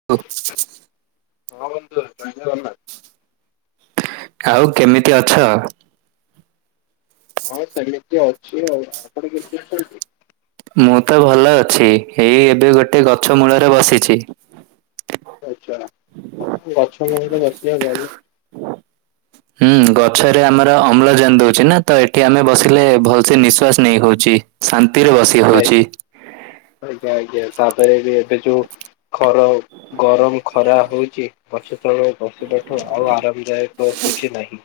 [unintelligible] ହଁ ବନ୍ଧୁ ଜୟ ଜଗନ୍ନାଥ। ଆଉ କେମିତି ଅଛ? ହଁ ସେମିତି ଅଛି ଆଉ ଆପଣ କେମିତି ଅଛନ୍ତି? ମୁଁ ତ ଭଲ ଅଛି ଏଇ ଏବେ ଗୋଟେ ଗଛ ମୂଳରେ ବସିଛି। ଆଚ୍ଛା ଗଛମୂଳରେ ବସିବା ଭଲ। ହୁଁ ଗଛରେ ଆମର ଅମ୍ଳଜାନ ଦଉଛି ନା ତ ଏଠି ଆମେ ବସିଲେ ଭଲସେ ନିଶ୍ୱାସ ନେଇ ହଉଚି। ଶାନ୍ତିରେ ବସି ହଉଛି। ଆଜ୍ଞା ଆଜ୍ଞା ତାପରେ ବି ଏବେ ଯୋଉ ଖର ଗରମ ଖରା ହଉଛି ଗଛ ତଳେ ବଶିବାଠୁ ଆଉ ଆରାମଦାୟକ କିଛି ନାହିଁ।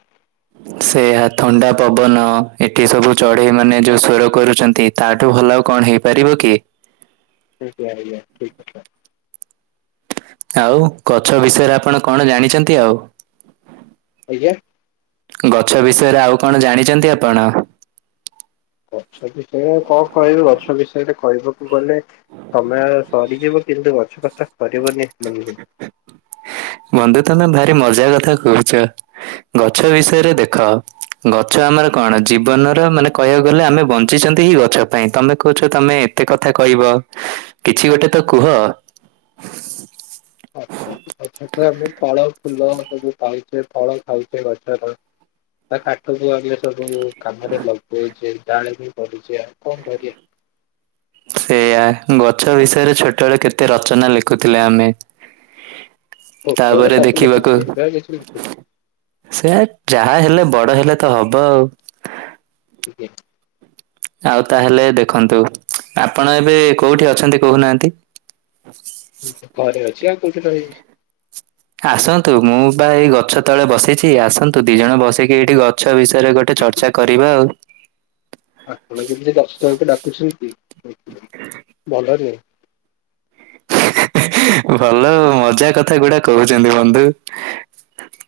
ସେ ଏହା ଥଣ୍ଡା ପବନ ଏଠି ସବୁ ଚଢେଇ ମାନେ ଯୋଉ ସ୍ୱର କରୁଛନ୍ତି। ତାଠୁ ଭଲ ଆଉ କଣ ହେଇପାରିବ କି। ଆଜ୍ଞା ଆଜ୍ଞା ଠିକ୍ କଥା। ଆଉ ଗଛ ବିଷୟରେ ଆପଣ କଣ ଜାଣିଛନ୍ତି ଆଉ? ଆଜ୍ଞା। ଗଛ ବିଷୟରେ ଆଉ କଣ ଜାଣିଛନ୍ତି ଆପଣ? ଗଛ ବିଷୟରେ କଣ କହିବି ଗଛ ବିଷୟରେ କହିବାକୁ ଗଲେ ସମୟ ସରିଯିବ କିନ୍ତୁ ଗଛ କଥା ସରିବନି ବନ୍ଧୁ। ବନ୍ଧୁ ତମେ ଭାରି ମଜା କଥା କହୁଛ। ଗଛ ବିଷୟରେ ଦେଖ ଗଛ ଆମର କଣ ଜୀବନର ମାନେ କହିବାକୁ ଗଲେ ଆମେ ବଞ୍ଚିଛନ୍ତି ହି ଗଛ ଛ ପାଇଁ ତମେ କହୁଛ ତମେ ଏତେ କଥା କହିବ କିଛି ଗୋଟେ ତ କୁହ। ଆଛା ଗଛଠୁ ଆମେ ଫଳ ଫୁଲ ସବୁ ପାଉଛେ ଫଳ ଖାଉଛେ ଗଛର ତା କାଠକୁ ଆମେ ସବୁ କାମରେ ଲଗଉଛେ ଜାଳେ ହିଁ ପଡୁଛେ ଆଉ କଣ କରିବା। ସେଇୟା ଗଛ ବିଷୟରେ ଛୋଟବେଳେ କେତେ ରଚନା ଲେଖୁଥିଲେ ଆମେ। ଛୋଟବେଳେ ତାପରେ ସବୁ ଲେଖୁଥିଲେ ଏବେ ଆଉ କିଛି ଲେଖୁନେ। ସେଆ ଯାହା ହେଲେ ବଡ଼ ହେଲେ ତ ହବ ଆଉ। ଆଜ୍ଞା। ଆଉ ତାହେଲେ ଦେଖନ୍ତୁ ଆପଣ ଏବେ କୋଉଠି ଅଛନ୍ତି କହୁନାହାନ୍ତି? [unintelligible] ଘରେ ଅଛି, ଆଉ କୋଉଠି ରହିବି? ଆସନ୍ତୁ, ମୁଁ ପା ଏଇ ଗଛ ତଳେ ବସିଚି, ଆସନ୍ତୁ ଦି ଜଣ ବସିକି ଏଇଠି ଗଛ ବିଷୟରେ ଗୋଟେ ଚର୍ଚ୍ଚା କରିବା ଆଉ। ଆପଣ କେମିତି ଗଛ ତଳକୁ ଡାକୁଚନ୍ତି, ଭଲରେ ଭଲ ମଜା କଥା ଗୁଡା କହୁଚନ୍ତି ବନ୍ଧୁ।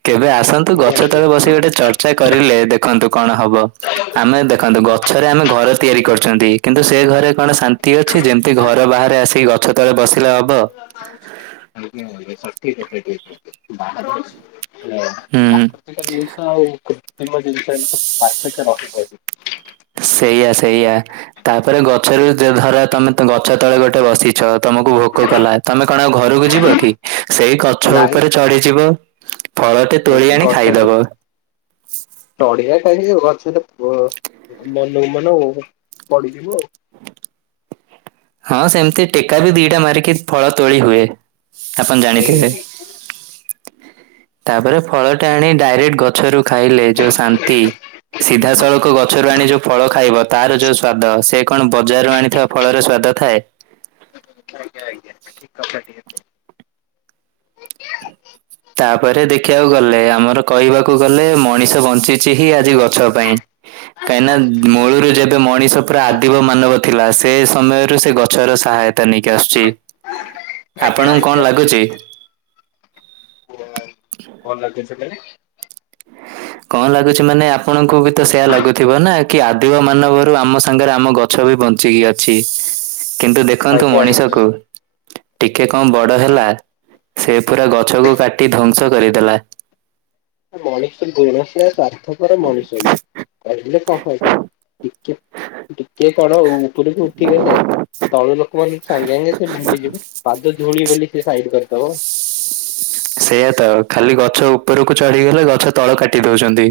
କେବେ ଆସନ୍ତୁ ଆଜ୍ଞା ଗଛ ଆଜ୍ଞା। ତଳେ ବସିକି ଗୋଟେ ଚର୍ଚ୍ଚା କରିଲେ, ଦେଖନ୍ତୁ କଣ ହବ? ଆମେ ଦେଖନ୍ତୁ ଗଛରେ ଆମେ ଘର ତିଆରି କରୁଚନ୍ତି କିନ୍ତୁ ସେ ଘରେ କଣ ଶାନ୍ତି ଅ ଅଛି, ଯେମିତି ଘର ବାହାରେ ଆସିକି ଗଛ ତଳେ ବସିଲେ ହବ? [unintelligible] ହଁ, ପ୍ରାକୃତିକ ଜିନିଷ ଆଉ କୃତ୍ରିମ ହୁଁ ଜିନିଷ ଏମିତି ତ ପାର୍ଥକ୍ୟ ରହିବ ହିଁ। ସେଇଆ ସେଇଆ, ତାପରେ ଗଛରୁ ଯ ଧର ତମେ ଗଛ ତଳେ ଗୋଟେ ବସି ଚ, ତମକୁ ଭୋକ କଲା, ତମେ କଣ ଆଉ ଘରକୁ ଯିବ କି? ସେଇ ଗଛ ନାଇଁ ଉପରେ ଚଢିଯିବ ଫଳଟେ ତୋଳି ଆଣି ଗଛ ଓପରେ, ଖାଇଦବ ଚଢିବା କାହିଁକି, ଆ ଗଛରେ ପ୍ ମନକୁ ମନକୁ ପଡିଯିବୁ ଆଉ। ହଁ ସେମିତି ଟେକା ବି ଦିଟା ମାରିକି ଫଳ ତୋଳି ହୁଏ, ଆପଣ ଆଜ୍ଞା ଜାଣିଥିବେ? ଆଜ୍ଞା ତାପରେ ଫଳ ଟା ଆଣି ଡାଇରେକ୍ଟ ଗଛରୁ ଖାଇଲେ, ଯୋଉ ଶାନ୍ତି ସିଧାସଳଖ ଗଛରୁ ଆଣି ଯୋଉ ଫଳ ଖାଇବ ତାର ଯୋଉ ସ୍ଵାଦ, ସେ କଣ ବଜାରରୁ ଆଣିଥିବା ଫଳର ସ୍ୱାଦ ଥାଏ। ଆଜ୍ଞା ଆଜ୍ଞା, ଠିକ୍ କଥାଟିଏ କ ତାପରେ ଦେଖିବାକୁ ଗଲେ, ଆମର କହିବାକୁ ଗଲେ, ମଣିଷ ବଞ୍ଚିଛି ହିଁ ଆଜି ଗଛ ପାଇଁ। କାହିଁକିନା ମୂଳରୁ ଯେବେ ମଣିଷ ପୁରା ଆଦିବ ମାନବ ଥିଲା, ସେ ସମୟରୁ ସେ ଗଛର ସାହା ନେଇକି ଆସୁଚି, ଆଜ୍ଞା ଆପଣଙ୍କୁ ଆଜ୍ଞା କଣ ଲାଗୁଚି? [unintelligible] [unintelligible] କଣ ଲାଗୁଛି ମାନେ ଆପଣଙ୍କୁ ବି ତ ସେୟା ଲାଗୁଥିବ ନା, କି ଆଦିବ ମାନବରୁ ଆମ ସାଙ୍ଗରେ ଆମ ଗ ଗଛ ବି ବଞ୍ଚିକି ଅଛି କିନ୍ତୁ ଦେଖନ୍ତୁ ଆଜ୍ଞା ଆଜ୍ଞା ମଣିଷକୁ ଟିକେ କଣ ବଡ଼ ହେଲା, ସେ ପୁରା ଗଛକୁ କାଟି ଧ୍ଵଂସ କରିଦେଲା। ମଣିଷ ଗୁଣ ସେଇଆ ସ୍ଵାର୍ଥପର ମଣିଷ ଇଏ, କହିଲେ କଣ କହିବ? ଟିକେ, ଟିକେ କଣ ଉପରକୁ ଉଠିଗଲେ ତଳୁ ଲୋକମାନଙ୍କୁ ସାଙ୍ଗେ ସାଙ୍ଗେ ସେ ଭୁଲିଯିବ, ପାଦ ଧୂଳି ବୋଲି ସେ ସାଇଡ୍ କରିଦବ। ସେଇୟା ତ, ଖାଲି ଗଛ ଉପରକୁ ଚଢିଗଲେ ଗଛ ତଳ କାଟି ଦଉଚନ୍ତି।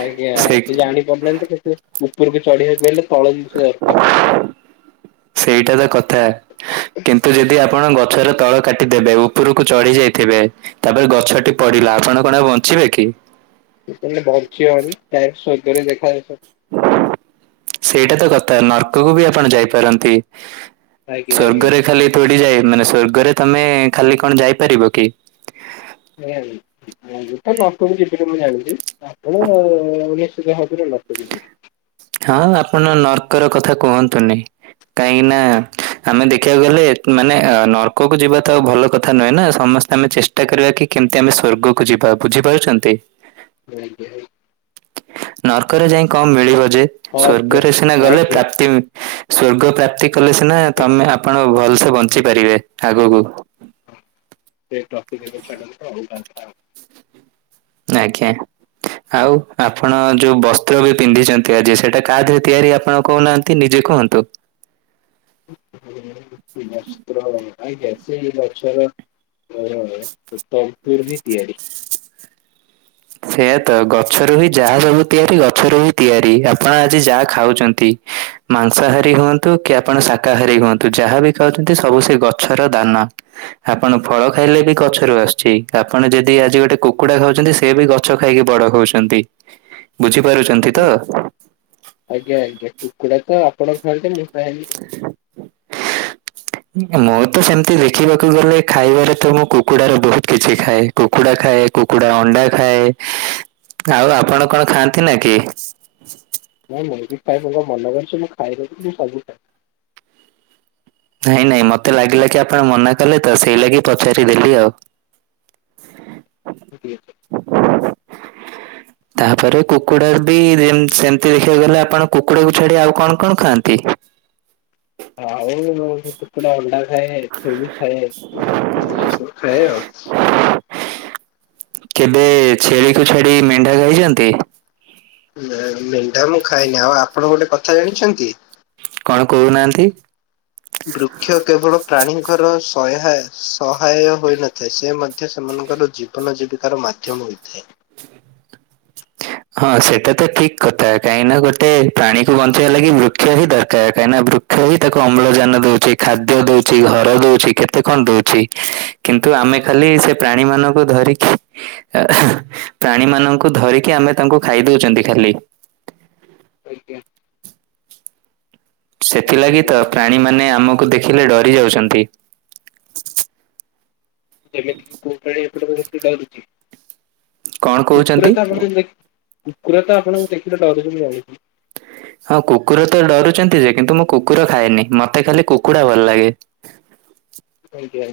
ଆଜ୍ଞା, ସେ ଜାଣି ପାରୁନାହାନ୍ତି କିନ୍ତୁ ଉପରକୁ ଚଢିବାକୁ ହେଲେ ତଳ ଜିନିଷ ଦରକାର୍। ସେଇଟା ତ କଥା। କିନ୍ତୁ ଯଦି ଆପଣ ଗଛର ତଳ କାଟିଦେବେ, ଉପରକୁ ଚଢି ଯାଇଥିବେ ତାପରେ ଗଛଟି ପଡିଲା, ଆପଣ କଣ ଆଉ ବଞ୍ଚିବେ କି? [unintelligible] ସେଇଟା ତ କଥା, ନର୍କକୁ ବି ଆପଣ ଯାଇପାରନ୍ତି। ଆଜ୍ଞା ଆଜ୍ଞା ସ୍ଵର୍ଗରେ ଖାଲି ଥୋଡି ଯାଏ, ମାନେ ସ୍ଵର୍ଗରେ ତମେ ଖାଲି କଣ ଯାଇପାରିବ କି? ନାଇଁ। ମୁଁ ବି ତ ନର୍କକୁ ଯିବିନି ମୁଁ ଜାଣିଚି, ଆପଣ ନିଶ୍ଚିିତ ଭାବରେ ନର୍କକୁ ଯିବେ। ହଁ, ଆପଣ ନର୍କର କଥା କୁହନ୍ତୁନି? କାହିଁକି ନା, ଆମେ ଦେଖିବାକୁ ଗଲେ, ମାନେ ନର୍କକୁ ଯିବା ତ ଭଲ କଥା ନୁହେଁ ନା, ସମସ୍ ଆମେ ଚେଷ୍ଟା କରିବା କି, କେମିତି ଆମେ ସ୍ଵର୍ଗକୁ ଯିବା, ବୁଝିପାରୁଚନ୍ତି? ଆଜ୍ଞା। ନର୍କରେ ଯାଇ କଣ ମିଳିବ ଯେ? ସ୍ଵର୍ଗରେ ସିନା ଗଲେ ପ୍ରାପ୍ତି ସ୍ଵର୍ଗ ପ୍ରାପ୍ତି କଲେ ସିନା ତମେ ଆପଣ ଭଲସେ ବଞ୍ଚି ପାରିବେ ଆଗକୁ। ଏଇ ଟପିକ ଏବେ ଛାଡନ୍ତୁ ଅଲଗା କଥା ହେବା। ଆଜ୍ଞା। ଆଉ ଆପଣ ଯୋଉ ବସ୍ତ୍ର ବି ପିନ୍ଧିଛନ୍ତି ଆଜି ସେଇଟା କାହା ଦେହରେ ତିଆରି ଆପଣ କହୁନାହାନ୍ତି। ନିଜେ କୁହନ୍ତୁ। ବସ୍ତ୍ର ସେଇ ଗଛର [unintelligible] ମୋର ତନ୍ତୁରେ ତିଆରି। ସେଇୟା ତ ଗଛରୁ ହି ଯାହା ସବୁ ତିଆରି ଗଛରୁ ହିଁ ତିଆରି ଆପଣ ଆଜି ଯାହା ଖାଉଛନ୍ତି। ମାଂସହାରୀ ହୁଅନ୍ତୁ କି ଆପଣ ଶାକାହାରୀ ହୁଅନ୍ତୁ ଯାହାବି ଖାଉଛନ୍ତି ସବୁ ସେଇ ଗଛର ଦାନ। ଆପଣ ଫଳ ଖାଇଲେ ବି ଗଛରୁ ଆସୁଛି ଆପଣ ଯଦି ଆଜି ଗୋଟେ କୁକୁଡା ଖାଉଛନ୍ତି ସେ ସେ ବି ଗଛ ଖାଇକି ବଡ ହଉଛନ୍ତି ବୁଝିପାରୁଛନ୍ତି ତ? ଆଜ୍ଞା ଆଜ୍ଞା କୁକୁଡା ତ ଆପଣ ଖାଆନ୍ତି ମୁଁ ଖାଏନି। [inaudible] ମୁଁ ତ ସେମତି ଦେଖିବାକୁ ଗଲେ ଖାଇବାରେ ତ ମୁଁ କୁକୁଡ଼ା ର ବହୁତ କିଛି ଖାଏ। କୁକୁଡା ଖାଏ କୁକୁଡା ଅଣ୍ଡା ଖାଏ ଆଉ ଆପଣ କଣ ଖାଆନ୍ତି ନା କି? ମୁଁ ମୁଁ ବି ଖାଏ ମୁଁ କଣ ମନା କରୁଚି ମୁଁ ଖାଏ ବୋଲି ମୁଁ ସବୁ ଖାଏ। ନାଇଁ ନାଇଁ ମତେ ଲାଗିଲା କି? ଆପଣ ମନା କଲେ ତ ସେଇ ଲାଗି ପଚାରିଦେଲି ଆଉ। [inaudible] ଜିକ ଅାର୍ [inaudible] ହ [inaudible] ତାପରେ କୁକୁଡା ବି ସେମିତି ଦେଖିବାକୁ ଗଲେ ଆପଣ କୁକୁଡାକୁ ଛାଡି ଆଉ କଣ କଣ ଖାଆନ୍ତି? ଆଉ କୁକୁଡ଼ା ଅଣ୍ଡା ଖାଏ ଛେଳି ଖାଏ ସବୁ ଏସବୁ ଖାଏ ଆଉ। କେବେ ଛେଳିକୁୁ ଛାଡି ମେଣ୍ଢା ଖାଇଛନ୍ତି? ନାଇଁ ମେଣ୍ଢା ମୁଁ ଖାଇନି ଆଉ ଆପଣ ଗୋଟେ କଥା ଜାଣିଛନ୍ତି? କଣ କହୁନାହାନ୍ତି? ବୃକ୍ଷ କେବଳ ପ୍ରାଣୀଙ୍କର ସହା ସହାୟ ହୋଇନଥାଏ ସେ ମଧ୍ୟ ସେମାନଙ୍କର ଜୀବ ଜୀବନ ଜୀବିକାର ମାଧ୍ୟମ ହୋଇଥାଏ। ହଁ ସେଇଟା ତ ଠିକ କଥା କାହିଁକି ନା ଗୋଟେ ପ୍ରାଣୀକୁ ବଞ୍ଚେଇବା ଲାଗି ବୃକ୍ଷ ହିଁ ଦରକାର କାହିଁକିନା ବୃକ୍ଷ କ୍ଷ ତାକୁ ଅମ୍ଳଜାନ ଦଉଚି ଖାଦ୍ୟ ଦଉଚି ଘର ଦଉଚି କେତେ କଣ ଦଉଚି। କିନ୍ତୁ ଆମେ ଖାଲି ସେ ପ୍ରାଣୀ ମାନଙ୍କୁ ଧରିକି ପ୍ରାଣୀ ମାନଙ୍କୁ ଧରିକି ଆମେ ତାଙ୍କୁ ଖାଇ ଦଉଛନ୍ତି ଖାଲି। ଆଜ୍ଞା। କଣ ସେଥିଲାଗି ତ କରିବା ଆଉ ପ୍ରାଣୀମାନେ ଆମକୁ ଦେଖିଲେ ଡରି ଯାଉଛନ୍ତି। ଯେମିତିକି। [unintelligible] ଏ ବାାରୁଛି। [unintelligible] କଣ କୁକୁର କହୁଛନ୍ତି? ତ ଆପଣ ଦେଖ କୁକୁର ତ ଆପଣଙ୍କୁ ଦେଖିଲେ ଡରଛ [unintelligible] ହଁ କୁକୁର ତ ଡରୁଛନ୍ତି ଯେ କିନ୍ତୁ ମୁଁ କୁକୁର ଖାଏନି ମତେ ଖାଲି କୁକୁଡ଼ା ଭଲ ଲାଗେ। ଆଜ୍ଞା।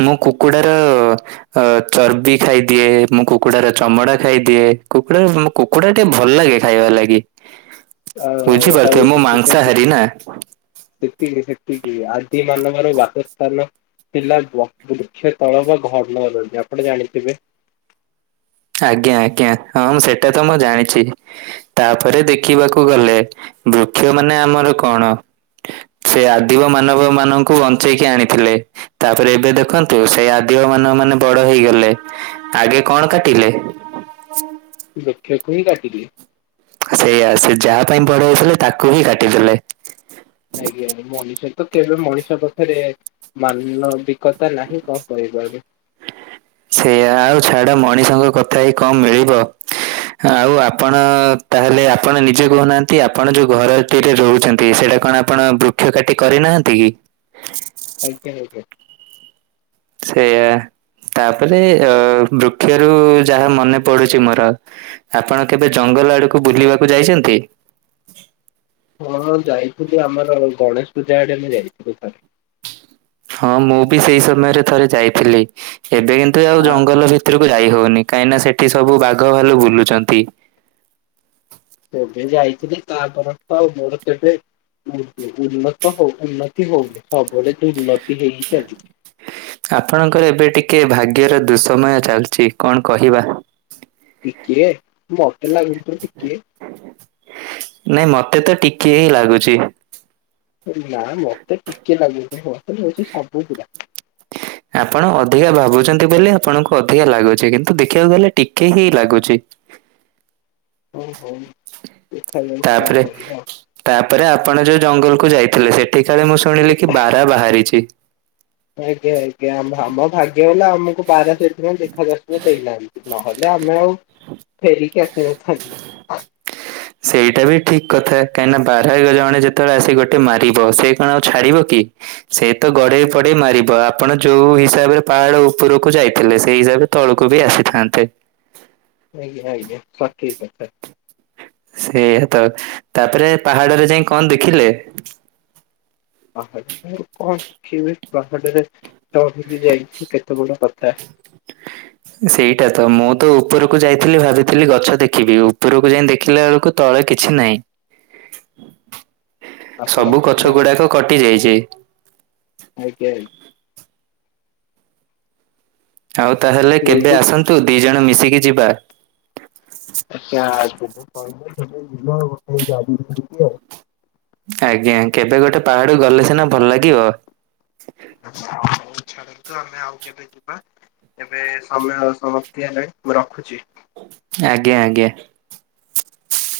ମୁଁ କୁକୁଡାର। ଅ ଚର୍ବି ଖାଇଦିଏ ମୁଁ କୁକୁଡାର ଚମଡା ଖାଇଦିଏ କୁକୁଡା ର ମୁଁ କୁକୁଡ଼ା ଟି ଭଲ ଲାଗେ ଖାଇବ ଲାଗି ଆଉ ହଉ ବୁଝିପାରୁଥିବେ ମୁଁ ସେତିକି ସେତିକି। ମାଂସହାରୀ ନା। ସେତିକି ସେତିକି ଆଦି ମାନବର ବାସସ୍ଥାନ ଥିଲା ବୃକ୍ଷ ତଳ ବା ଘର୍ଣ ଅରଣ୍ୟ ଆପଣ ଜାଣିଥିବେ। ଆଜ୍ଞା ଆଜ୍ଞା ହଁ ମୁଁ ସେଇଟା ତ ମୁଁ ଜାଣିଚି। ତାପରେ ଦେଖିବାକୁ ଗଲେ ବୃକ୍ଷ ମାନେ ଆମର କଣ? ସେ ଆଦିବ ମାନବ ମାନଙ୍କୁ ବଞ୍ଚେଇକି ଆଣିଥିଲେ। ତାପରେ ଏବେ ଦେଖନ୍ତୁ ସେଇ ଆଦିବମାନବ ମାନେ ବଡ ହେଇଗଲେ ଆଗେ କଣ କାଟିଲେ? ବୃକ୍ଷ କୁ ହିଁ କାଟିଲି। ସେଇଆ ସେ ଯାହା ପାଇଁ ବଡ ହେଥିଲେ ତାକୁ ହିଁ କାଟିଥିଲେ। ଆଜ୍ଞା ମଣିଷ ତ କେବେ ମଣିଷ ପାଖରେ ମାନ ଅଭି କଥା ନାହିଁ କଣ କରିପାରିବ। ସେଇଆ ଆଉ ଛାଡ ମଣିଷଙ୍କ କଥା ଏଇ କମ ମିଳିବ? ଆଉ ଆପଣ ତାହେଲେ ଆପଣ ନିଜେ କହୁନାହାନ୍ତି ଆପଣ ଯୋଉ ଘରରେ ରହୁଛନ୍ତି ସେଇଟା କଣ ଆ ପଣ ବୃକ୍ଷ କାଟି କରିନାହାନ୍ତି କି? ଆଜ୍ଞା ଆଜ୍ଞା। ସେଇଆ ତାପରେ ଅ ବୃକ୍ଷରୁ ଯାହା ମନେ ପଡୁଛି ମୋର। ଆପଣ କେବେ ଜଙ୍ଗଲ ଆଡକୁ ବୁଲିବାକୁ ଯାଇଛନ୍ତି? ହଁ ଯାଇଥିଲୁ ଆମର ଗଣେଶ ପୂଜା ଆଡେ ଆମେ ଯାଇଥିଲୁ। ହଁ ମୁଁ ବି ସେଇ ସମୟରେ ଥରେ ଯାଇଥିଲି ଏବେ କିନ୍ତୁ ଆଉ ତା ଜଙ୍ଗଲ ଭିତ ଭିତରକୁ ଯାଇ ହଉନି କାହିଁକିନା ସେଠି ସବୁ ବାଘ ଭାଲୁ ବୁଲୁଛନ୍ତି। କେବେ ଯାଇଥିଲି ତାପର ତ ଆଉ ମୋର କେବେ ଉ ଉନ୍ନତ ହଉ ଉନ୍ନତି ହଉନି ସବୁବେଳେ ତ ଉନ୍ନତି ହେଇଚାଲଚି। ଆପଣଙ୍କର ଏବେ ଟିକେ ଭାଗ୍ୟର ଦୁଃସମୟ ଚାଲିଛି କଣ କହିବା? ଟିକିଏ ମତେ ଲାଗୁନି ତ ଟିକିଏ। ନାଇଁ ମତେ ତ ଟିକେ ହିଁ ଲାଗୁଛି। ନା ମତେ ଟିକେ ଲାଗୁନି ମତେ ଲାଗୁଛି ସବୁ ପୁରା। [inaudible] ଆପଣ ଅଧିକା ଭାବୁଛନ୍ତି ବୋଲି ଆପଣଙ୍କୁ ଅଧିକା ଲାଗୁଛି କିନ୍ତୁ ଦେଖିବାକୁ ଗଲେ ଟିକେ ହିଁ ଲାଗୁଛି। ହଉ ହଉ। ଦେଖାଯାଉ କଣ ତାପରେ କରିବା। ତାପରେ ଆପଣ ଯୋଉ ଜଙ୍ଗଲ କୁ ଯାଇଥିଲେ ସେଠି କାଳେ ମୁଁ ଶୁଣିଲି କି ବାରା ବାହାରିଛି। ଆଜ୍ଞା ଆଜ୍ଞା ଆମ ଭାଗ୍ୟ ହେଲା ଆମକୁ ବାରା ସେଇଥିପାଇ ଦେଖା ଦର୍ଶନ ଦେଇନାହାନ୍ତି। ନହେଲେ ଆମେ ଆଉ ଫେରିକି ଆସିନଥାନ୍ତୁ। ସେଇଟା ବି ଠିକ କଥା କାହିଁକି ନା ବାରଗଜଣେ ଯେତେବେଳେ ଆସି ଗୋଟେ ମାରିବ ସେ କଣ ଆଉ ଛାଡିବ କି? ସେ ତ ଗଢେଇ ପଢେଇ ମାରିବ ଆପଣ ଯୋଉ ହିସାବରେ ପାହାଡ ଉପରକୁ ଯାଇଥିଲେ ସେଇ ହିସାବରେ ତଳକୁ ବି ଆସିଥାନ୍ତେ। ଆଜ୍ଞା ଆଜ୍ଞା ସଠିକ କଥା। ସେଇଆ ତ ତାପରେ ପାହାଡରେ ଯାଇଁ କଣ ଦେଖିଲେ? ପାହାଡ କଣ ଶଖିବି ପାହାଡରେ ଚଢିକି ଯାଇଛୁ କେତେ ବଡ କଥା। [inaudible] ସେଇଟା ତ ମୁଁ ତ ଉପରକୁ ଯାଇଥିଲି ଭାବିଥିଲି ଗଛ ଦେଖିବି ଉପରକୁ ଯାଇଁ ଦେଖିଲା ବେଳକୁ ତଳେ କିଛି ନାହିଁ। ଆପଣ ସବୁ ପୁଣି ଗଛ ଗୁଡାକ କଟି ଯାଇଛି। ଆଜ୍ଞା। ଆଉ ତାହେଲେ କେବେ ଶୁଣନ୍ତୁ ଆସନ୍ତୁ ଦି ଜଣ ମିଶିକି ଯିବା। [unintelligible] ଆଜ୍ଞା କେବେ ଗୋଟେ ପାହାଡ ଗଲେ ସିନା ଭଲ ଲାଗିବ। ଆ ଆଉ ଛାଡ଼ନ୍ତୁ ଆମେ ଆଉ କେବେ ଯିବା? ଏବେ ସମୟ ସମାପ୍ତି ହେଲାଣି ମୁଁ ରଖୁଛି। ଆଜ୍ଞା ଆଜ୍ଞା।